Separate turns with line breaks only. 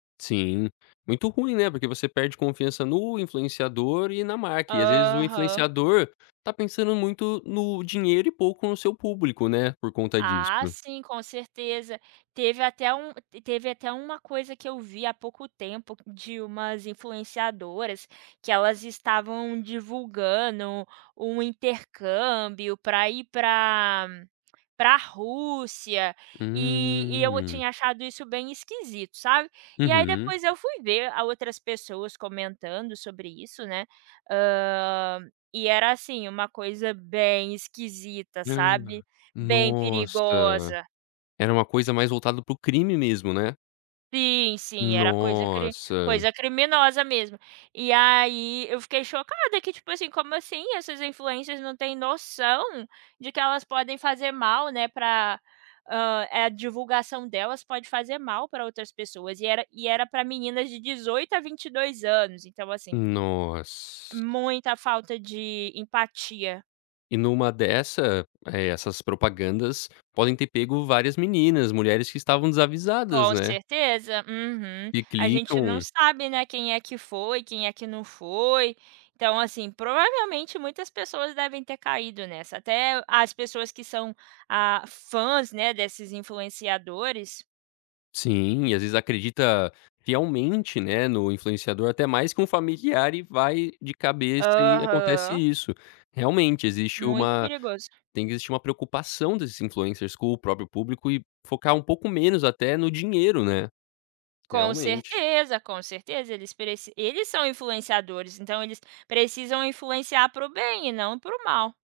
Sim, muito ruim, né, porque você perde confiança no influenciador e na marca e às vezes o
Aham.
influenciador está pensando muito no dinheiro e pouco no seu público, né, por conta
Ah
disso.
sim, com certeza, teve até um teve até uma coisa que eu vi há pouco tempo de umas influenciadoras, que elas estavam divulgando um intercâmbio pra ir pra pra Rússia, e e eu
Hum.
tinha achado isso bem esquisito, sabe. E aí
Uhum.
depois eu fui ver a outras pessoas comentando sobre isso, né, hã, e era, assim, uma coisa bem esquisita,
Hã.
sabe bem
Nossa,
perigosa.
era uma coisa mais voltada para o crime mesmo, né.
Sim, sim, era coisa cri
Nossa.
coisa criminosa mesmo. E aí eu fiquei chocada que tipo assim, como assim essas influencers não têm noção, de que elas podem fazer mal, né, pra, ah, a divulgação delas pode fazer mal pra outras pessoas e era e era pra meninas de 18 a 22 anos então assim
Noss.
muita falta de empatia.
E numa dessa, eh, essas propagandas, podem ter pego várias meninas, mulheres que estavam desavisadas,
Com
né
certeza, uhum.
que
A gente não
clicam.
sabe né, quem é que foi, quem é que não foi. Então, assim, provavelmente muitas pessoas devem ter caído nessa, até as pessoas que são, ah, fãs né, desses influenciadores.
Sim, e às vezes acredita fielmente, né, no influenciador até mais que um familiar e vai de cabeça e acontece
Aham.
isso. Realmente existe
Muito
uma
perigoso.
tem que existir uma preocupação desses influencers com o próprio público e focar um pouco menos até no dinheiro, né.
Com
Realmente.
certeza, com certeza eles preci eles são influenciadores, então eles precisam influenciar para o bem e não para o mal.